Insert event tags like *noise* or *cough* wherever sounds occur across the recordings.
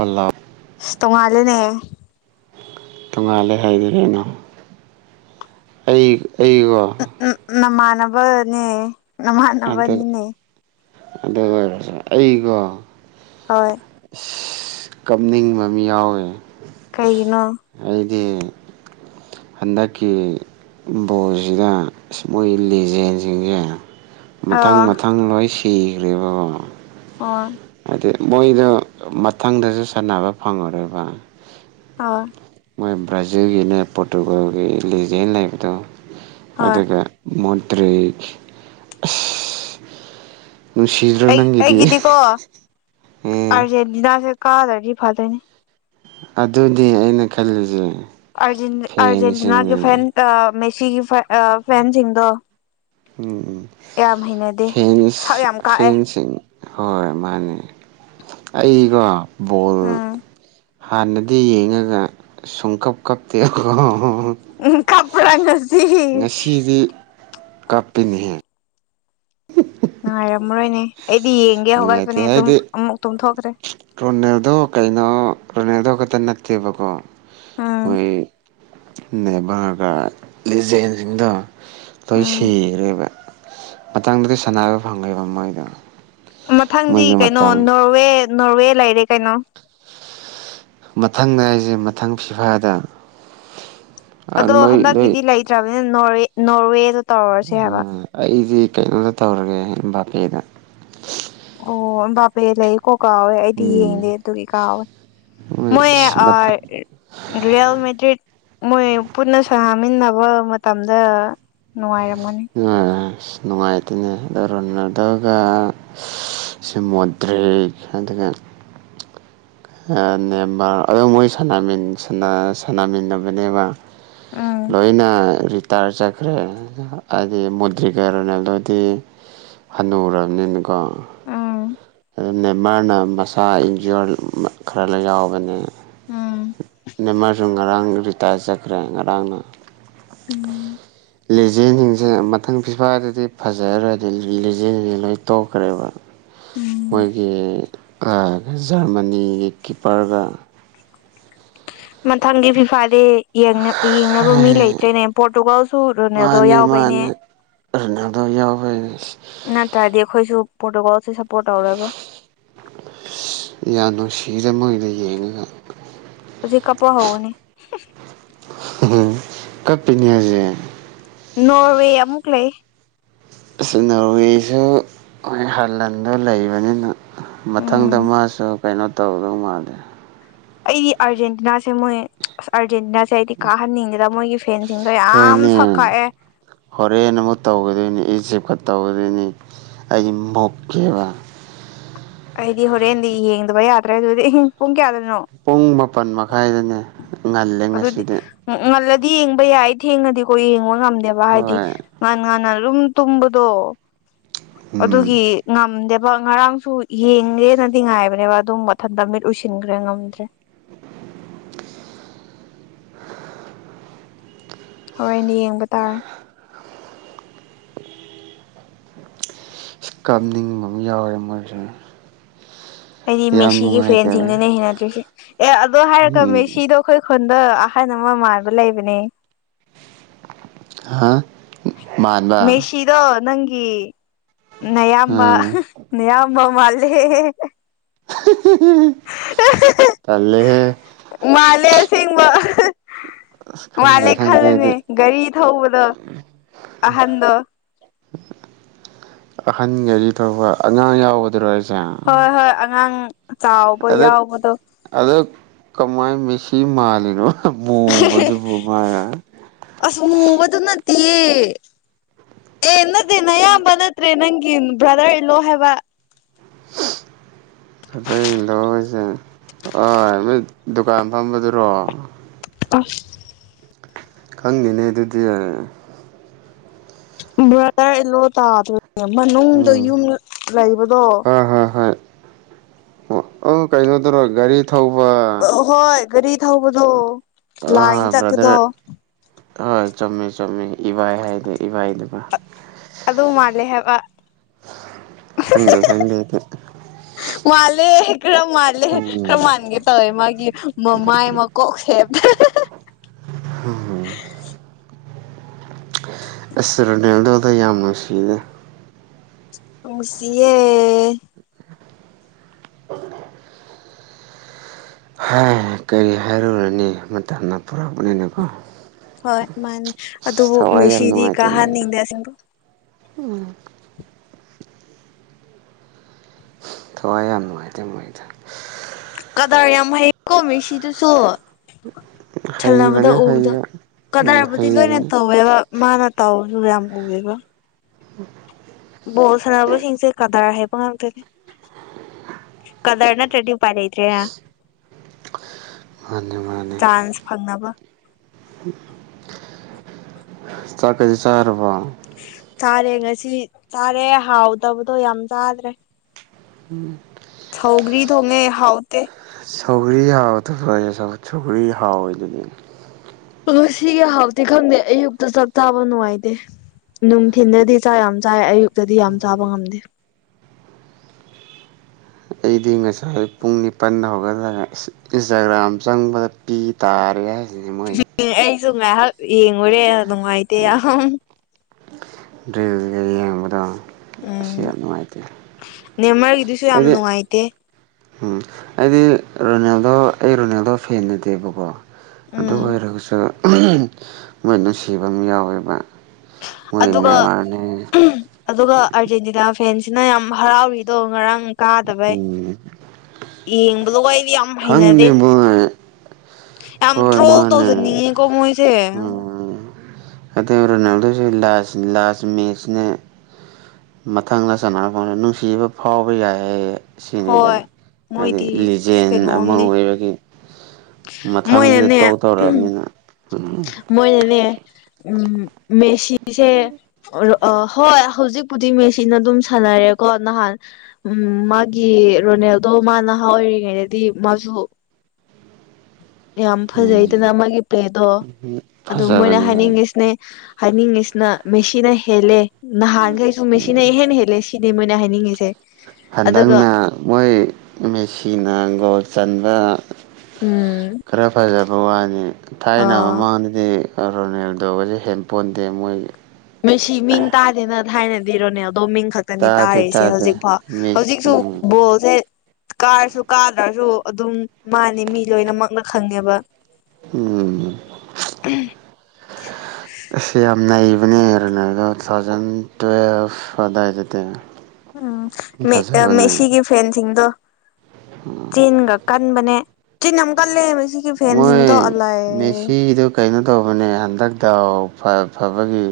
ꯑꯣꯂꯞ ꯇꯣꯡꯉꯂꯦꯅꯦ ꯇꯣꯡꯉꯥꯜꯂꯦ ꯍꯥꯏꯗꯤ ꯀꯩꯅꯣ ꯑꯩ ꯑꯩꯒꯣ ꯎ ꯅꯃꯥꯟꯅꯕꯅꯦ ꯅꯃꯥꯟꯅꯕꯅꯤꯅꯦ ꯑꯗꯨꯒ ꯑꯣꯏꯔꯁꯨ ꯑꯩꯒꯣ ꯍꯣꯏ ꯀꯞꯅꯤꯡꯕ ꯃꯤ ꯌꯥꯎꯋꯤ ꯀꯒꯤꯅꯣ ꯑꯩꯗꯤ ꯍꯟꯗꯛꯀꯤ ꯕꯣꯁꯤꯗ ꯃꯣꯏ ꯂꯤꯖꯦꯟꯁꯤꯡꯁꯦ ꯃꯊꯪ ꯑꯥ ꯃꯊꯪ ꯂꯣꯏ ꯁꯤꯈ꯭ꯔꯦꯕꯀꯣ ꯍ ꯍꯥꯏꯗꯤ ꯃꯣꯏꯗꯣ ꯃꯊꯪꯗꯁꯨ ꯁꯥꯟꯅꯕ ꯐꯪꯉꯕ ꯑꯥ ꯃꯣꯏ ꯕ꯭ꯔꯥꯖꯤꯜꯒꯤꯅꯦ ꯄꯣꯔꯇꯨꯒꯜꯒꯤ ꯂꯤꯖꯦꯟ ꯂꯩꯕꯗꯣ ꯍꯣꯏ ꯑꯗꯨꯒ ꯃꯗ꯭ꯔꯦ ꯑꯩ ꯅꯪꯒꯤꯗꯤ ꯑꯩꯒꯤꯗꯤꯀꯣ ꯎꯝ ꯑꯥꯔꯖꯦꯟꯇꯤꯅꯥꯁꯦ ꯀꯥꯗ꯭ꯔꯗꯤ ꯐꯗꯣꯏꯅꯤ ꯑꯗꯨꯅꯦ ꯑꯩꯅ ꯈꯜꯂꯤꯁꯦ ꯑꯔꯖꯦꯟ ꯑꯔꯖ‌ꯦꯟꯇꯤꯅꯥꯒꯤ ꯐꯦꯟ ꯐꯦꯟꯁꯤꯡꯅ ꯀ ꯃꯦꯁꯤꯒꯤ ꯐꯦꯟ ꯑꯥ ꯐ‌ꯦꯟꯁꯤꯡꯗꯣ ꯎꯝ ꯎꯝ ꯍꯩꯅꯗꯦ ꯐ‌ꯦꯟꯁ ꯁꯛ ꯌꯥꯝ ꯀꯥꯛꯑꯦ ꯐꯦꯟꯁꯤꯡ ꯍꯣꯏ ꯃꯥꯅꯦ ꯑꯩꯒꯣ ꯕꯣꯜ ꯎꯝ ꯍꯥꯟꯅꯗꯤ ꯌꯦꯡꯉꯒ ꯁꯨꯡꯀꯞ ꯀꯞꯇꯦ ꯕꯀ‌ꯣ ꯎꯝ ꯀꯞꯄꯔ ꯅꯁ ꯉꯁꯤꯗꯤ ꯀꯥꯞꯄꯤꯅꯤꯍꯦ ꯅꯨꯡꯉꯥꯏꯔꯝꯃꯔꯣꯏꯅꯦ ꯑꯩꯗꯤ ꯌꯦꯡꯒꯦ ꯍꯧꯒꯠꯄꯅꯦ ꯑꯗꯨꯝ ꯑꯃꯨꯛ ꯇꯨꯝꯊꯣꯛꯈ꯭ꯔꯦ ꯔꯣꯅꯥꯜꯗꯣ ꯀꯩꯅꯣ ꯔꯣꯅꯥꯜꯗꯣ ꯈꯛꯇ ꯅꯠꯇꯦꯕꯀꯣ ꯎꯝ ꯃꯣꯏ ꯅ‌ꯦꯃꯥꯔꯒ ꯂꯤꯖ‌ꯦꯟ ꯁꯤꯡꯗ‌‌ꯣ ꯂꯣꯏ ꯎꯝ ꯁꯤꯒ꯭ꯔꯦꯕ ꯃꯗꯪꯗꯗꯤ ꯁꯥꯟꯅꯕ ꯐꯪꯉ‌ꯣꯏꯕ ꯃꯣꯏꯗꯣ ꯃꯊꯪꯗꯤ ꯃꯣꯏꯒꯤ ꯀꯩꯅꯣ ꯃꯇꯝ ꯅꯣꯔꯋꯦ ꯅꯣꯔꯋꯦ ꯂꯩꯔꯦ ꯀꯩꯅꯣ ꯃꯊꯪꯗ ꯍꯥꯏꯖ‌ꯦ ꯃꯊꯪ ꯐꯤꯐꯥꯗ ꯑꯗꯣ ꯅꯣꯏ ꯂꯣꯏ ꯍꯟꯗꯛꯀꯤꯗꯤ ꯂꯩꯇ꯭ꯔꯕꯅꯤꯅ ꯅ‌ꯣꯔꯋ‌ꯦ ꯅꯣꯔꯋꯦꯗꯣ ꯇꯧꯔꯁꯦ ꯍꯥꯏꯕ ꯎꯝ ꯑꯩꯗꯤ ꯀꯩꯅꯣꯗ ꯇꯧꯔꯒꯦ ꯕꯥꯄꯦꯗ ꯑꯣ ꯕꯥꯄ‌ꯦ ꯂꯩ ꯀꯣ ꯀꯥꯎꯋꯦ ꯑꯩꯗꯤ ꯎꯝ ꯌꯦꯡꯗꯦ ꯑꯗꯨꯒꯤ ꯀꯥꯎꯋꯦ ꯃꯣꯏ ꯑ ꯔꯤꯌꯦꯜ ꯃꯦꯗ꯭ꯔꯤꯠ ꯃꯣꯏ ꯄꯨꯟꯅ ꯁꯥꯟꯅꯃꯤꯟꯅꯕ ꯃꯇꯝꯗ ꯅꯨꯡꯉꯥꯏꯔꯝꯒꯅꯤ ꯅꯨꯡ ꯑꯁ ꯅꯨꯡꯉꯥꯏꯇ‌ꯦꯅꯦ ꯍꯟꯗꯛ ꯔ‌ꯣꯅꯥꯜꯗꯣ ꯒ ꯁꯤꯃꯨꯗ꯭ꯔꯦꯛ ꯍꯥꯏꯗꯨꯒ ꯑ ꯅꯦꯃꯥꯔ ꯑꯗꯨꯝ ꯃꯣꯏ ꯁꯥꯟꯅꯃꯤ ꯁꯥꯟ ꯁꯥꯅꯃꯤꯟ ꯅꯕꯅꯦꯕ ꯎꯝ ꯂꯣꯏꯅ ꯇꯥꯔ ꯆꯠꯈ꯭ꯔꯦ ꯍꯥꯏꯗꯤ ꯃꯨꯗ꯭ꯔꯤꯛꯀ ꯔ‌ꯣꯅꯥꯜꯗ‌ꯣ ꯗꯤ ꯍꯅꯨꯔꯝ ꯅꯤꯅꯀꯣ ꯎꯝ ꯑꯗꯨꯝ ꯅꯦꯝꯃꯥꯔꯅ ꯃꯁꯥ ꯏꯟꯖꯤꯌ‌ꯣꯔ ꯈꯔ ꯂꯩ ꯌꯥꯎꯕꯅꯦ ꯎꯝ ꯅꯦꯝꯃꯔꯥꯁꯨ ꯉꯔꯥꯡ ꯔꯤꯇꯌꯥꯔ ꯆꯠꯈ꯭ꯔꯦ ꯉꯔꯥꯡꯅ ꯎꯝ ꯂꯤꯖꯦꯟꯁꯤꯡꯁꯦ ꯃꯊꯪ ꯐꯤꯐꯥꯗꯗꯤ ꯐꯖꯔꯅꯤ ꯂꯤꯖꯦꯟꯁꯤꯡꯁꯦ ꯂꯣꯏ ꯇꯣꯛꯈ꯭ꯔꯦꯕ ꯎꯝ ꯃꯣꯏꯒꯤ ꯀ ꯖꯔꯃꯅꯤꯒꯤ ꯀꯤꯞꯄꯔꯒ ꯃꯊꯪꯒꯤ ꯐꯤꯐꯥꯗꯤ ꯌꯦꯡꯅ ꯌ‌ꯦꯡꯅꯕ ꯃꯤ ꯂꯩꯇ꯭ꯔꯦꯅꯦ ꯄꯣꯔꯇꯨꯒꯜ ꯁꯨ ꯔ‌ꯣꯅꯥꯜꯗ‌ꯣ ꯌꯥꯎꯕꯩꯅꯦ ꯔꫭꯅꯥꯜꯗꯣ ꯌꯥꯎꯕꯩꯅ‌ꯦ ꯅꯇꯥꯔꯗꯤ ꯑꯩꯈꯣꯏꯁꯨ ꯄ‌ꯣꯔꯇꯨꯒꯜꯁꯤ ꯁꯞꯄꯣꯔꯠ ꯇꯧꯔꯔ‌ꯣꯏ ꯌꯥꯝ ꯅꯨꯡꯁꯤꯌ‌ꯦꯗ ꯃ‌ꯣꯏꯕꯨ ꯌꯦꯡꯉꯒ ꯍꯧꯖꯤ ꯀꯥꯞꯄ ꯍꯧꯕꯅꯦ ꯀꯞ ꯄꯤꯅ‌ꯦ ꯍꯧꯖꯤꯛ ꯅꯣꯔꯋꯦ ꯑꯃꯨꯛ ꯂꯩ ꯑꯁ ꯅ‌ꯣꯔꯋ‌ꯦꯖꯨ ꯃ‌ꯣꯏ ꯍꯂꯥꯟꯗꯣ ꯂꯩꯕꯅꯤꯅ ꯎꯝ ꯃꯊꯪꯗ ꯃꯥꯁꯨ ꯀꯩꯅꯣ ꯇꯧꯗꯧ ꯃꯥꯜꯂꯦ ꯑꯩꯗꯤ ꯑꯥꯔꯖꯦꯟꯇꯤꯅꯥꯁꯦ ꯃꯣꯏ ꯑꯁ ꯑꯥꯔꯖꯦꯟꯇꯤꯅꯥꯁꯦ ꯑꯩꯗꯤ ꯀꯥꯍꯟꯅꯤꯡꯗ‌ꯦꯗ ꯃꯣꯏꯒꯤ ꯐꯦꯟꯁꯤꯡꯗꯣ ꯌꯥꯝ ꯍꯣꯏꯅꯦ ꯁꯛ ꯀꯛꯑꯦ ꯍꯣꯔꯦꯟ ꯑꯃꯨꯛ ꯇꯧꯒꯗꯣꯏꯅꯤ ꯏꯖꯤꯞꯀ ꯇꯧꯒꯗꯣꯏꯅꯤ ꯑꯩ ꯃꯣꯛꯀꯦꯕ ꯑꯩꯗꯤ ꯍꯣꯔꯦꯟꯗꯤ ꯌꯦꯡꯗꯕ ꯌꯥꯗ꯭ꯔꯦ ꯑꯗꯨꯗꯤ ꯑꯍꯤꯡ ꯄꯨꯡ ꯀꯌꯥꯗꯅꯣ ꯄꯨꯡ ꯃꯥꯄꯟ ꯃꯈꯥꯏꯗꯅꯦ ꯉꯜꯂꯦ ꯑꯗꯨꯗꯤ ꯉꯁꯤꯗꯤ ꯉꯜꯂꯗꯤ ꯌꯦꯡꯕ ꯌꯥꯏ ꯊꯦꯡꯉꯗꯤꯀꯣ ꯌꯦꯡꯕ ꯉꯝꯗꯦꯕ ꯍꯥꯏꯗꯤ ꯍꯣꯏ ꯉꯥꯟ ꯉꯥꯟꯅ ꯑꯗꯨꯝ ꯇꯨꯝꯕꯗꯣ ꯎꯝ ꯑꯗꯨꯒꯤ ꯉꯝꯗꯦꯕ ꯉꯔꯥꯡꯁꯨ ꯌꯦꯡꯒꯦꯅꯗꯤ ꯉꯥꯏꯕꯅꯦꯕ ꯑꯗꯨꯝ ꯃꯊꯟꯇ ꯃꯤꯠ ꯎꯏꯁꯤꯟꯒ꯭ꯔꯦ ꯉꯝꯗ꯭ꯔꯦ ꯍ‌ꯣꯔ‌ꯦꯅ ꯗꯤ ꯌꯦꯡꯕ ꯇꯥꯔꯦ ꯀꯥꯞꯅꯤꯡꯕ ꯑꯃ ꯌꯥꯎꯔꯦ ꯃꯣꯏꯁꯦ ꯑꯩꯗꯤ ꯌꯥꯝ ꯃꯦꯁꯤꯒꯤ ꯅꯨꯡꯉꯥꯏꯇꯔꯦ ꯐꯦꯟꯁꯤꯡꯗꯨꯅ‌ꯦ ꯍꯩꯅꯗ꯭ꯔꯤꯁꯦ ꯑꯦ ꯑꯗꯣ ꯍꯥꯏꯔꯛꯀ ꯎꯝ ꯃꯦꯁꯤꯗꯣ ꯑꯩꯈꯣꯏ ꯈꯨꯣꯟꯗ ꯑꯍꯥꯏ ꯅ ꯑꯃ ꯃꯥꯟꯕ ꯂꯩꯕꯅꯦ ꯍꯥ ꯃꯥꯟꯕ ꯐꯤꯗꯣ ꯅꯪꯒꯤ ꯅꯌꯥꯝꯕ ꯎꯝ ꯑꯌꯥꯝꯕ ꯃꯥꯜꯂꯦ *unintelligible* ꯇꯜꯂꯦꯍꯦ ꯃꯥꯜꯂꯦ ꯑꯁꯦꯡꯕ ꯑꯁ ꯈꯪꯗꯦ ꯃꯥꯂꯦ ꯈꯜꯂꯤꯅꯦ ꯈꯪꯗꯦꯗꯤ ꯒꯥꯔꯤ ꯊꯧꯕꯗ ꯑꯍꯟꯗꯣ ꯅꯍꯥꯟꯒꯔꯤ ꯐꯕ ꯑꯉꯥꯡ ꯌꯥꯎꯒꯗ꯭ꯔꯣ ꯍꯥꯏꯁꯦ ꯍꯣꯏ ꯍꯣꯏ ꯑꯉꯥꯡ ꯆꯥꯎꯕ ꯌꯥꯎꯕꯗꯣ ꯑꯗꯣ ꯀꯃꯥꯏ ꯃꯦꯁꯤ ꯃꯥꯜꯂꯤꯅꯣ ꯃꯨꯕꯗꯨꯕꯨ ꯃꯥ ꯑꯁ ꯃꯨꯕꯗꯨ ꯅꯠꯇꯑꯦ ꯑꯦ ꯑꯗꯦ ꯅꯌꯥ ꯂꯇꯦ ꯅꯪꯒꯤ ꯭ꯔꯗꯔ ꯏꯜꯂꯣ ꯍꯥꯏꯕ *inaudible* ꯗꯨꯀꯥꯟ ꯐꯝꯕꯗꯨꯔꯣ ꯑꯐ ꯈꯪꯉꯗꯦꯅꯦ ꯑꯗꯨꯗꯤ ꯕ꯭ꯔꯥꯗꯔ ꯏꯂꯣ ꯇꯥꯗꯅꯦ ꯃꯅꯨꯡꯗ ꯎꯝ ꯌꯨꯝ ꯂꯩꯕꯗꯣ ꯍꯣꯏ ꯍꯣꯏ ꯍꯣꯏ ꯑꯣ ꯑ ꯀꯩꯅꯣꯗꯨꯔꯣ ꯒꯥꯔꯤ ꯊꯧꯕ ꯑꯍꯣꯏ ꯒꯥꯔꯤ ꯊꯧꯕꯗꯣ ꯂꯥꯏꯟ ꯑꯥ ꯆꯠꯄꯗꯣ ꯕ꯭ꯔꯗꯔ ꯍꯣꯏ ꯆꯨꯝꯃꯦ ꯆꯨꯝꯃꯦ ꯏꯕꯥꯏ ꯍꯥꯏꯗꯤ ꯏꯕꯥꯏꯗꯨꯒ ꯑꯗꯨ ꯃꯥꯂꯦ ꯍꯥꯏꯕ ꯈꯪꯗꯦ ꯈꯪꯗꯦꯗꯤ ꯃꯥꯂꯦ ꯏꯔ ꯃꯥꯂꯦꯔ ꯎꯝ ꯃꯥꯟꯒꯦ ꯇꯧꯋꯦ ꯃꯥꯒꯤ ꯃꯃꯥꯏ ꯃꯀꯣꯛꯁꯦ ꯍꯝ ꯍꯝ ꯑꯦꯁꯔꯦꯟꯅꯦꯜꯗꯗ ꯌꯥꯝ ꯃꯁꯤꯍꯤꯗ ꯅꯨꯡꯁꯤꯌꯦ ꯍꯥꯏ ꯀꯔꯤ ꯍꯥꯏꯔꯨꯔꯅꯤ ꯃꯇꯝꯅ ꯄꯨꯔꯛꯄꯅꯤꯅꯀꯣ ꯍꯣꯏ ꯃꯥꯅꯤ ꯑꯁ ꯑꯗꯨꯕꯨ ꯊꯋꯥꯏ ꯃꯦꯁꯤꯗꯤ ꯀꯥꯍꯟꯅꯤꯡꯗꯦꯁꯤꯡꯕ ꯎꯝ ꯊꯋꯥꯏ ꯌꯥꯝ ꯅꯨꯡꯉꯥꯏꯇꯦ ꯅꯨꯡꯉꯥꯏ ꯊꯦ ꯀꯗꯥꯔ ꯌꯥꯝ ꯍꯩꯀꯣ ꯃꯦꯁꯤꯗꯨꯁꯨ ꯊꯜꯅꯕꯗ ꯍꯩꯕꯅꯦ ꯎꯕꯗ ꯍꯩꯕ ꯎꯝ ꯀꯗꯥꯏꯕꯨꯗꯤ ꯂꯣꯏꯅ ꯍꯩꯕꯅꯦ ꯇꯧꯋꯦꯕ ꯃꯥꯅ ꯇꯥꯎꯁꯨ ꯌꯥꯝꯝ ꯀꯋꯦꯒ ꯎꯝ *inaudible* ꯕꯣꯜ ꯁꯅꯕꯁꯤꯡꯁꯦ ꯀꯗꯥꯔ ꯍꯩꯄꯥ ꯉꯥꯛꯇꯅꯤ ꯀꯗꯔ ꯅꯠꯇ꯭ꯔꯗꯤ ꯎꯄꯥꯏ ꯂꯩꯇ꯭ꯔꯦ ꯍ ꯃꯥꯅꯦ ꯃꯥꯅꯦ ꯆꯥꯟꯁ ꯐꯪꯅꯕ ꯆꯀꯗꯤ ꯆꯔꯄꯥ ꯆꯥꯔꯦ ꯉꯁꯤ ꯆꯥꯔꯦ ꯍꯥꯎꯗꯕꯗꯣ ꯌꯥꯝ ꯆꯥꯗ꯭ꯔꯦ ꯎꯝ ꯊꯧꯒꯔꯤ ꯊꯧꯉꯦ ꯍꯥꯎꯇ ꯁꯧꯒꯔꯤ ꯍꯥꯎ ꯇ ꯁꯧꯔꯤ ꯍꯥꯎꯋꯗꯤ ꯑꯣ ꯁꯤꯒꯤ ꯍꯥꯎꯇꯤ ꯈꯪꯗꯦ ꯑꯌꯨꯛꯇ ꯆꯥꯛꯇꯥꯥꯕ ꯅꯨꯡꯉꯥꯏꯇꯦ ꯅꯨꯡꯊꯤꯟꯗꯗꯤ ꯆꯥꯛ ꯌꯥꯝ ꯆꯥꯏ ꯑꯌꯨꯛꯇꯗꯤ ꯌꯥꯝ ꯆꯥꯕ ꯉꯝꯗꯦ ꯑꯩꯗꯤ ꯉꯁꯥꯏ ꯄꯨꯡ ꯅꯤꯄꯜꯗ ꯍꯧꯒꯠꯂꯒ ꯏꯟꯁꯇꯥꯒ꯭ꯔꯥꯝ ꯆꯪꯕꯗ ꯄꯤ ꯇꯥꯔꯦ ꯍꯥꯏꯦ ꯔꯤꯃꯩ ꯎꯝ ꯑꯩꯁꯨ ꯉꯥꯏꯍꯥꯛ ꯌꯦꯡꯉꯨꯔꯦ ꯅꯨꯡꯉꯥꯏꯇꯦ ꯌꯥꯝ ꯗ꯭ꯔꯤꯜꯁꯤꯒ ꯌꯦꯡꯕꯗꯣ ꯑꯁꯤ ꯌꯥꯝ ꯅꯨꯡꯉꯥꯏꯇꯦ ꯅꯦꯝꯃꯔꯒꯤꯗꯨꯁꯨ ꯌꯥꯝ ꯑꯩꯗꯤ ꯅꯨꯡꯉꯥꯏꯇꯦ ꯎꯝ ꯑꯩꯗꯤ ꯔꯣꯅꯦꯜꯗꯣ ꯑꯩ ꯔꯣꯅꯦꯜꯗꯣ ꯐꯦꯟ ꯅꯠꯇꯦꯕꯀꯣ ꯑꯗꯨ ꯎꯝ ꯑꯣꯏꯔꯒꯁꯨ ꯃꯣꯏ ꯅꯨꯡꯁꯤꯕ ꯑꯃ ꯌꯥꯎꯋꯦꯕ ꯃꯣꯏ ꯑꯗꯨꯒ ꯅꯦꯃꯥꯔꯅꯦ ꯑꯗꯨꯒ ꯑꯥꯔꯖꯦꯟꯇꯤꯅꯥ ꯐꯦꯟꯁꯤꯅ ꯌꯥꯝ ꯍꯔꯥꯎꯔꯤꯗꯣ ꯉꯔꯥꯡ ꯀꯥꯗꯚꯥꯏ ꯎꯝ ꯌꯦꯡꯕꯗꯣ ꯑꯩꯗꯤ ꯌꯥꯝ ꯈꯪꯗꯦ ꯍꯩꯅꯗꯦ ꯃꯣꯏ ꯌꯥꯝ ꯍꯣꯏ ꯊ꯭ꯔꯣꯟ ꯃꯥꯅꯦ ꯇꯧꯖꯟꯅꯤꯡꯉꯦ ꯀꯣ ꯃꯣꯏꯁꯦ ꯅꯠꯇꯦ ꯔꯣꯅꯥꯜꯗꯣꯁꯤ ꯂꯥꯁ ꯂꯥꯁ ꯃꯦꯁꯅꯦ ꯃꯊꯪꯗ ꯆꯥꯟꯅꯕ ꯐꯪꯉꯔꯣꯢ ꯅꯨꯡꯁꯤꯕ ꯐꯥꯎꯕ ꯌꯥꯏꯌꯦ ꯁꯤꯅꯤꯗ ꯍꯣꯏ ꯍꯥꯏꯗꯤ ꯃꯣꯏꯗꯤ ꯑꯁ ꯂꯤꯖꯦꯟ ꯑꯃ ꯀꯩꯅꯣꯝꯅꯤ ꯑꯣꯏꯔꯗꯤ ꯃꯊꯪꯗꯨꯗꯤ ꯇꯣꯛ ꯃꯣꯏꯅꯅꯦ ꯇꯣꯛꯇꯧꯔꯝꯅꯤꯅ ꯃꯣꯏꯅꯅꯦ ꯎꯝ ꯃꯦꯁꯤꯁꯦ ꯍꯣꯏ ꯍꯧꯖꯤꯛꯄꯨꯗꯤ ꯃꯦꯁꯤꯅ ꯑꯗꯨꯝ ꯁꯥꯟꯅꯔꯦꯀꯣ ꯅꯍꯥꯟ ꯎꯝ ꯃꯥꯒꯤ ꯔꯣꯅꯦꯜꯗꯣ ꯃꯥ ꯅꯍꯥ ꯑꯣꯏꯔꯤꯉꯩꯗꯗꯤ ꯃꯥꯁꯨ ꯌꯥꯝ ꯐꯖꯩꯗꯅ ꯎꯝ ꯑꯃꯒꯤ ꯄ꯭ꯂꯦꯗꯣ ꯑꯗꯨ ꯃꯣꯏꯅ ꯐꯖꯕꯅꯦ ꯍꯥꯏꯅꯤꯡꯉꯤꯁꯦ ꯍꯥꯏꯅꯤꯡꯉꯤꯁꯤꯅ ꯃꯦꯁꯤꯅ ꯍꯦꯜꯂꯦ ꯅꯍꯥꯟꯈꯩꯁꯨ ꯃꯦꯁꯤꯅ ꯏꯍꯦꯟ ꯍꯦꯜꯂꯦ ꯁꯤ ꯁꯤꯅꯦ ꯃꯣꯢꯅ ꯍꯥꯏꯅꯤꯡꯉꯤꯁꯦ ꯑꯗꯨꯒ ꯍꯟꯗꯛꯅ ꯃꯣꯏ ꯃꯦꯁꯤꯅ ꯒꯣꯜ ꯆꯟꯕ ꯎꯝ ꯈꯔ ꯐꯖꯕ ꯋꯥꯅꯤ ꯊꯥꯏꯅ ꯑ ꯃꯥꯡꯗꯗꯤ ꯔꯣꯅꯦꯜꯗꯣꯒꯁꯦ ꯍꯦꯟꯄꯣꯟꯗꯦ ꯃꯣꯏ ꯃꯁꯤ ꯃꯤꯡ ꯇꯥꯗꯦꯅ ꯊꯥꯏꯅꯗꯤ ꯔꯣꯅꯦꯜꯗꯣ ꯃꯤꯡ ꯈꯛ ꯅꯤ ꯇꯥꯗꯦ ꯇꯥꯔꯤꯁꯦ ꯍꯧꯖꯤꯛ ꯇꯥꯗꯦ ꯐꯥꯎ ꯃꯤ ꯍꯧꯖꯤꯛꯁꯨ ꯎꯝ ꯕꯣꯜꯁꯦ ꯀꯥꯔꯁꯨ ꯀꯥꯗ꯭ꯔꯁꯨ ꯑꯗꯨꯝ ꯃꯥꯅꯤ ꯃꯤ ꯂꯣꯏꯅꯃꯛꯅ ꯈꯪꯉꯦꯕ ꯎꯝ ꯑꯁ ꯌꯥꯝ ꯅꯩꯕꯅꯦ ꯔꯣꯅꯥꯜꯗꯣ ꯇꯨ ꯊꯥꯎꯖꯟ ꯇꯨꯋꯦꯜꯐ ꯑꯗꯨꯋꯥꯏꯗꯗꯤ ꯎꯝ ꯃꯦꯁꯤꯒꯤ ꯐꯦꯟꯁꯤꯡꯗꯣ ꯆꯤꯟꯒ ꯀꯟꯕꯅꯦ ꯆꯤꯟ ꯌꯥꯝ ꯀꯜꯂꯦ ꯁꯤꯒꯤ ꯐꯦꯟꯁꯤꯡꯗꯣ ꯃꯣꯏ ꯑꯜꯂꯥꯢꯌꯦ ꯃꯦꯁꯤꯗꯣ ꯀꯩꯅꯣ ꯇꯧꯕꯅꯦ ꯍꯟꯗꯛꯇ ꯐꯕꯒꯤ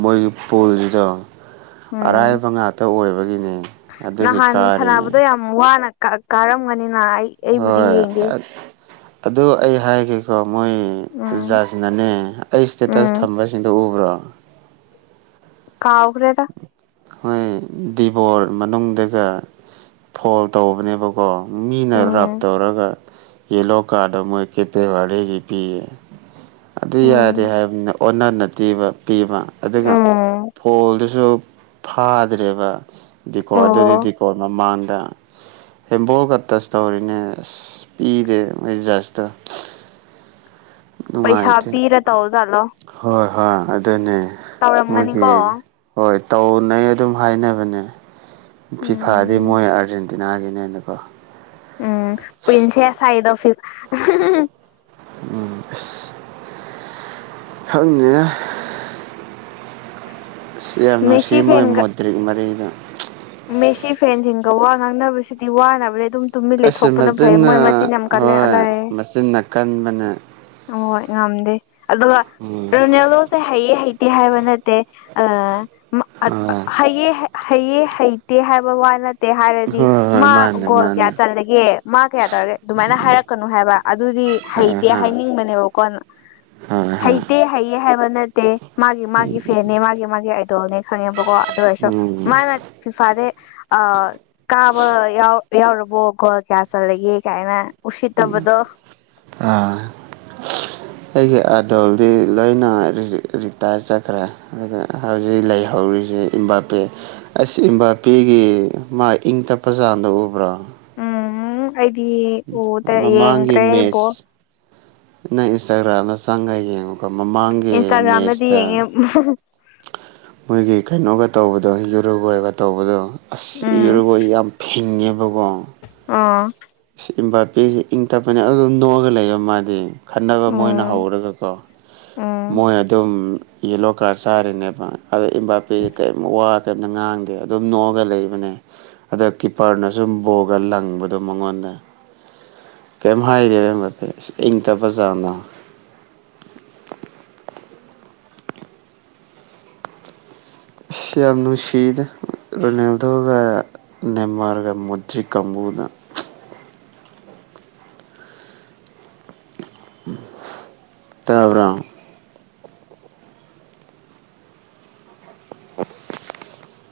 ꯃꯣꯏꯒꯤ ꯄꯣꯜꯁꯤꯗꯣ ꯎꯝ ꯑꯔꯥꯏꯕ ꯉꯥꯛꯇ ꯑꯣꯏꯕꯒꯤꯅꯦ ꯑꯗꯨꯒꯤ ꯀꯥꯔꯤꯅꯦ ꯎꯝ ꯋꯥꯅ ꯀꯥꯔꯝꯒꯅꯤꯅ ꯑꯩ ꯑꯩꯕꯨꯗꯤ ꯍꯣꯏ ꯌꯦꯡꯗꯦ ꯑꯗꯨ ꯑꯩ ꯍꯥꯏꯒꯦꯀꯣ ꯃꯣꯏ ꯎꯝ ꯖꯁꯅꯅꯦ ꯑꯩ ꯏꯁꯇꯦꯇꯁ ꯎꯝ ꯊꯝꯕꯁꯤꯡꯗꯣ ꯎꯕ꯭ꯔꯣ ꯀꯥꯎꯈ꯭ꯔꯦꯗ ꯍꯣꯏ ꯗꯤꯕꯣꯠ ꯃꯅꯨꯡꯗꯒ ꯐꯣꯜ ꯇꯧꯕꯅꯦꯕꯀꯣ ꯃꯤꯅ ꯔꯞ ꯎꯝ ꯇꯧꯔꯒ ꯌꯦꯂꯣ ꯀꯥꯔꯗ ꯃꯣꯏ ꯀꯦꯄꯦꯋꯥꯒꯤ ꯄꯤꯌꯦ ꯑꯗꯨ ꯌꯥꯗꯦ ꯎꯝ ꯍꯥꯏꯕꯅꯤꯅ ꯑꯣꯟꯅꯟꯅ ꯇꯤꯕ ꯄꯤꯕ ꯑꯗꯨꯒ ꯎꯝ ꯐꯣꯜꯗꯨ ꯁꯨ ꯐꯥꯗ꯭ꯔꯦꯕ ꯗꯤꯀꯣ ꯑꯗꯨꯗꯤ ꯑꯣ ꯗꯤꯀꯣ ꯃꯃꯥꯡꯗ ꯍꯦꯝꯕꯜꯒ ꯇꯁ ꯇꯧꯔꯤꯅꯦ ꯑꯁ ꯄꯤꯗꯦ ꯃꯣꯏ ꯖꯁꯇꯣ *inaudible* ꯄꯩꯁꯥ ꯅꯨꯡꯉꯥꯏꯇꯦ ꯄꯤꯔ ꯇꯧꯖꯥꯠꯂꯣ ꯍꯣꯏ ꯍꯣꯏ ꯑꯗꯨꯅꯦ ꯃꯣꯏꯒꯤ ꯇꯧꯔꯝꯒꯅꯤꯀꯣ ꯍꯣꯏ ꯇꯧꯅꯩ ꯑꯗꯨꯝ ꯍꯥꯏꯅꯕꯅꯦ ꯐꯤꯐꯥꯗꯤ ꯎꯝ ꯃꯣꯏ ꯑꯥꯔꯖꯦꯟꯇꯤꯅꯥꯒꯤꯅꯦꯅꯀꯣ ꯎꯝ ꯄꯔꯤꯟꯁꯦꯁ ꯍꯥꯢꯗꯤ ꯐꯤꯐꯥ ꯎꯝ ꯑꯁ ꯈꯪꯗꯦꯗ ꯌꯥꯝ ꯅꯨꯡꯁꯤ ꯃꯦꯁꯤ ꯃꯣꯏ ꯐꯦꯟꯒ ꯃꯣꯗ꯭ꯔꯤ ꯃꯔꯤꯗꯣ ꯃꯦꯁꯤ ꯐ꯭ꯔꯦꯟꯁꯤꯡꯒ ꯋꯥ ꯉꯥꯡꯅꯕꯁꯤꯗꯤ ꯋꯥꯅꯕꯅꯤ ꯑꯗꯨꯝ ꯇꯨꯝꯃꯤꯟ ꯑꯁ ꯂꯩꯊꯣꯛꯄꯅ ꯐꯩꯌꯦ ꯃꯣꯏ ꯃꯆꯤꯟ ꯌꯥꯝ ꯀꯜꯂꯦ ꯑꯂꯥꯏꯑꯦ ꯆꯤꯟꯅ ꯀꯟꯕꯅ ꯍꯣꯏ ꯉꯝꯗꯦ ꯑꯗꯨꯒ ꯎꯝ ꯔꯣꯅꯥꯜꯗꯣ ꯍꯩꯌꯦ ꯍꯩꯇꯦ ꯍꯥꯏꯕ ꯅꯠꯇꯦ ꯑ ꯍꯣꯏ ꯍꯩꯌꯦ ꯍꯩꯌꯦ ꯍꯩꯇꯦ ꯍꯥꯏꯕ ꯋꯥ ꯅꯠꯇꯦ ꯍꯣꯏ ꯍꯥꯏꯔꯗꯤ ꯍꯣꯏ ꯃꯥ ꯃꯥꯅꯦ ꯒꯣꯜ ꯀꯌꯥ ꯃꯥꯅꯦ ꯆꯜꯂꯒꯦ ꯃꯥ ꯀꯌꯥ ꯇꯧꯔꯒꯦ ꯑꯗꯨꯃꯥꯏꯅ ꯍꯥꯏꯔꯛꯀꯅꯨ ꯍꯥꯏꯕ ꯑꯗꯨꯗꯤ ꯍꯣꯏ ꯍꯩꯇꯦ ꯍꯥ ꯍꯥꯏꯅꯤꯡꯕꯅꯦꯕꯀꯣꯅ *unintelligible* ꯍꯩꯇꯦ ꯍꯩꯌꯦ ꯍꯥꯏꯕ ꯅꯠꯇꯦ ꯃꯥꯒꯤ ꯃꯥꯒꯤ ꯐꯦꯅꯤ ꯃꯥꯒꯤ ꯃꯥꯒꯤ ꯑꯥꯏꯗꯣꯜꯅꯦ ꯈꯪꯉꯦꯕꯀꯣ ꯑꯗꯨ ꯑꯣꯏꯔꯁꯨ ꯎꯝ ꯃꯥꯅ ꯐꯤꯐꯥꯗꯦ ꯑ ꯀꯥꯕ ꯌꯥꯎ ꯌꯥꯎꯔꯕꯣ ꯒꯣꯜ ꯀꯌꯥ ꯆꯜꯂꯒꯦ ꯀꯥꯏꯅ ꯃꯥꯅ ꯎꯝ ꯑꯥ ꯑꯩꯒꯤ ꯑꯥꯏꯗꫭꯜꯗꯤ ꯂꯣꯏꯅ ꯔꯤꯇꯥꯔ ꯆꯠꯈ꯭ꯔꯦ ꯑꯗꯨꯒ ꯍꯧꯖꯤꯛ ꯂꯩꯍꯧꯔꯤꯁꯦ ꯏꯝꯕꯥꯄꯦ ꯑꯁ ꯏꯝꯕꯥꯄꯦꯒꯤ ꯃꯥꯏ ꯏꯪ ꯇꯞꯄ ꯆꯥꯡꯗꫭ ꯎꯕ꯭ꯔꫭ ꯎꯝ ꯑꯩꯗꯤ ꯎꯗꯦ ꯃꯃꯥꯡꯒꯤ ꯌꯦꯡꯗ꯭ꯔꯦ ꯑꯩ ꯕꯣꯜ ꯃꯦꯠꯆ ꯅꯪ ꯏꯟꯁꯇꯥꯒ꯭ꯔꯥꯝꯗꫭ ꯆꯪꯉꯥ ꯌꯦꯡꯉꯨꯀꫭ ꯃꯃꯥꯡꯒꯤ ꯏꯟꯁꯇꯥꯒ꯭ꯔꯥꯝꯗꯗꯤ ꯃꯦꯁꯇ *unintelligible* ꯃꯣꯏꯒꯤ ꯀꯩꯅꯣꯒ ꯇꯧꯕꯗꯣ ꯌꯨꯔꯨꯒꫭꯏꯒ ꯇꯧꯕꯗꯣ ꯑꯁ ꯌꯨꯔꯨꯒꫭꯏ ꯌꯥꯝ ꯐꯤꯡꯉꯦꯕꯀꯣ ꯑꯥ ꯁꯤ ꯏꯝꯕꯥꯄꯤꯁꯦ ꯏꯪ ꯇꯞꯄꯅꯦ ꯑꯗꯨ ꯅꯣꯛꯑꯒ ꯂꯩꯕ ꯃꯥꯗꯤ ꯈꯟꯅꯕ ꯃꯣꯏꯅ ꯎꯝ ꯍꯧꯔꯒꯀꯣ ꯎꯝ ꯃꯣꯏ ꯑꯗꯨꯝ ꯌꯦꯂꯣ ꯀꯥꯔ ꯆꯥꯔꯤꯅꯦꯕ ꯑꯗꯩꯏ ꯏꯝꯕꯥꯄꯦ ꯀꯔꯤꯃ ꯋꯥ ꯀꯩꯝꯇ ꯉꯥꯡꯗꯦ ꯑꯗꯨꯝ ꯅꯣꯛꯑꯒ ꯂꯩꯕꯅꯦ ꯑꯗ ꯀꯤꯞꯄꯔꯅ ꯁꯨꯝ ꯕꯣꯒ ꯂꯪꯕꯗꯣ ꯃꯉꯣꯟꯗ *unintelligible* ꯀꯩꯝ ꯍꯥꯏꯗꯦꯗ ꯏꯝꯕꯥꯄꯦ ꯏꯁ ꯏꯪ ꯇꯞꯄ ꯖꯥꯠꯇꫭ ꯑꯁ ꯌꯥꯝ ꯅꯨꯡꯁꯤꯗꯦ ꯔꯣꯅꯥꯜꯗꯣꯒ ꯅꯦꯃꯔꯒ ꯃꯗꯔꯤ ꯀꯝꯕꯨꯅ ꯇꯥꯕ꯭ꯔꯣ *inaudible*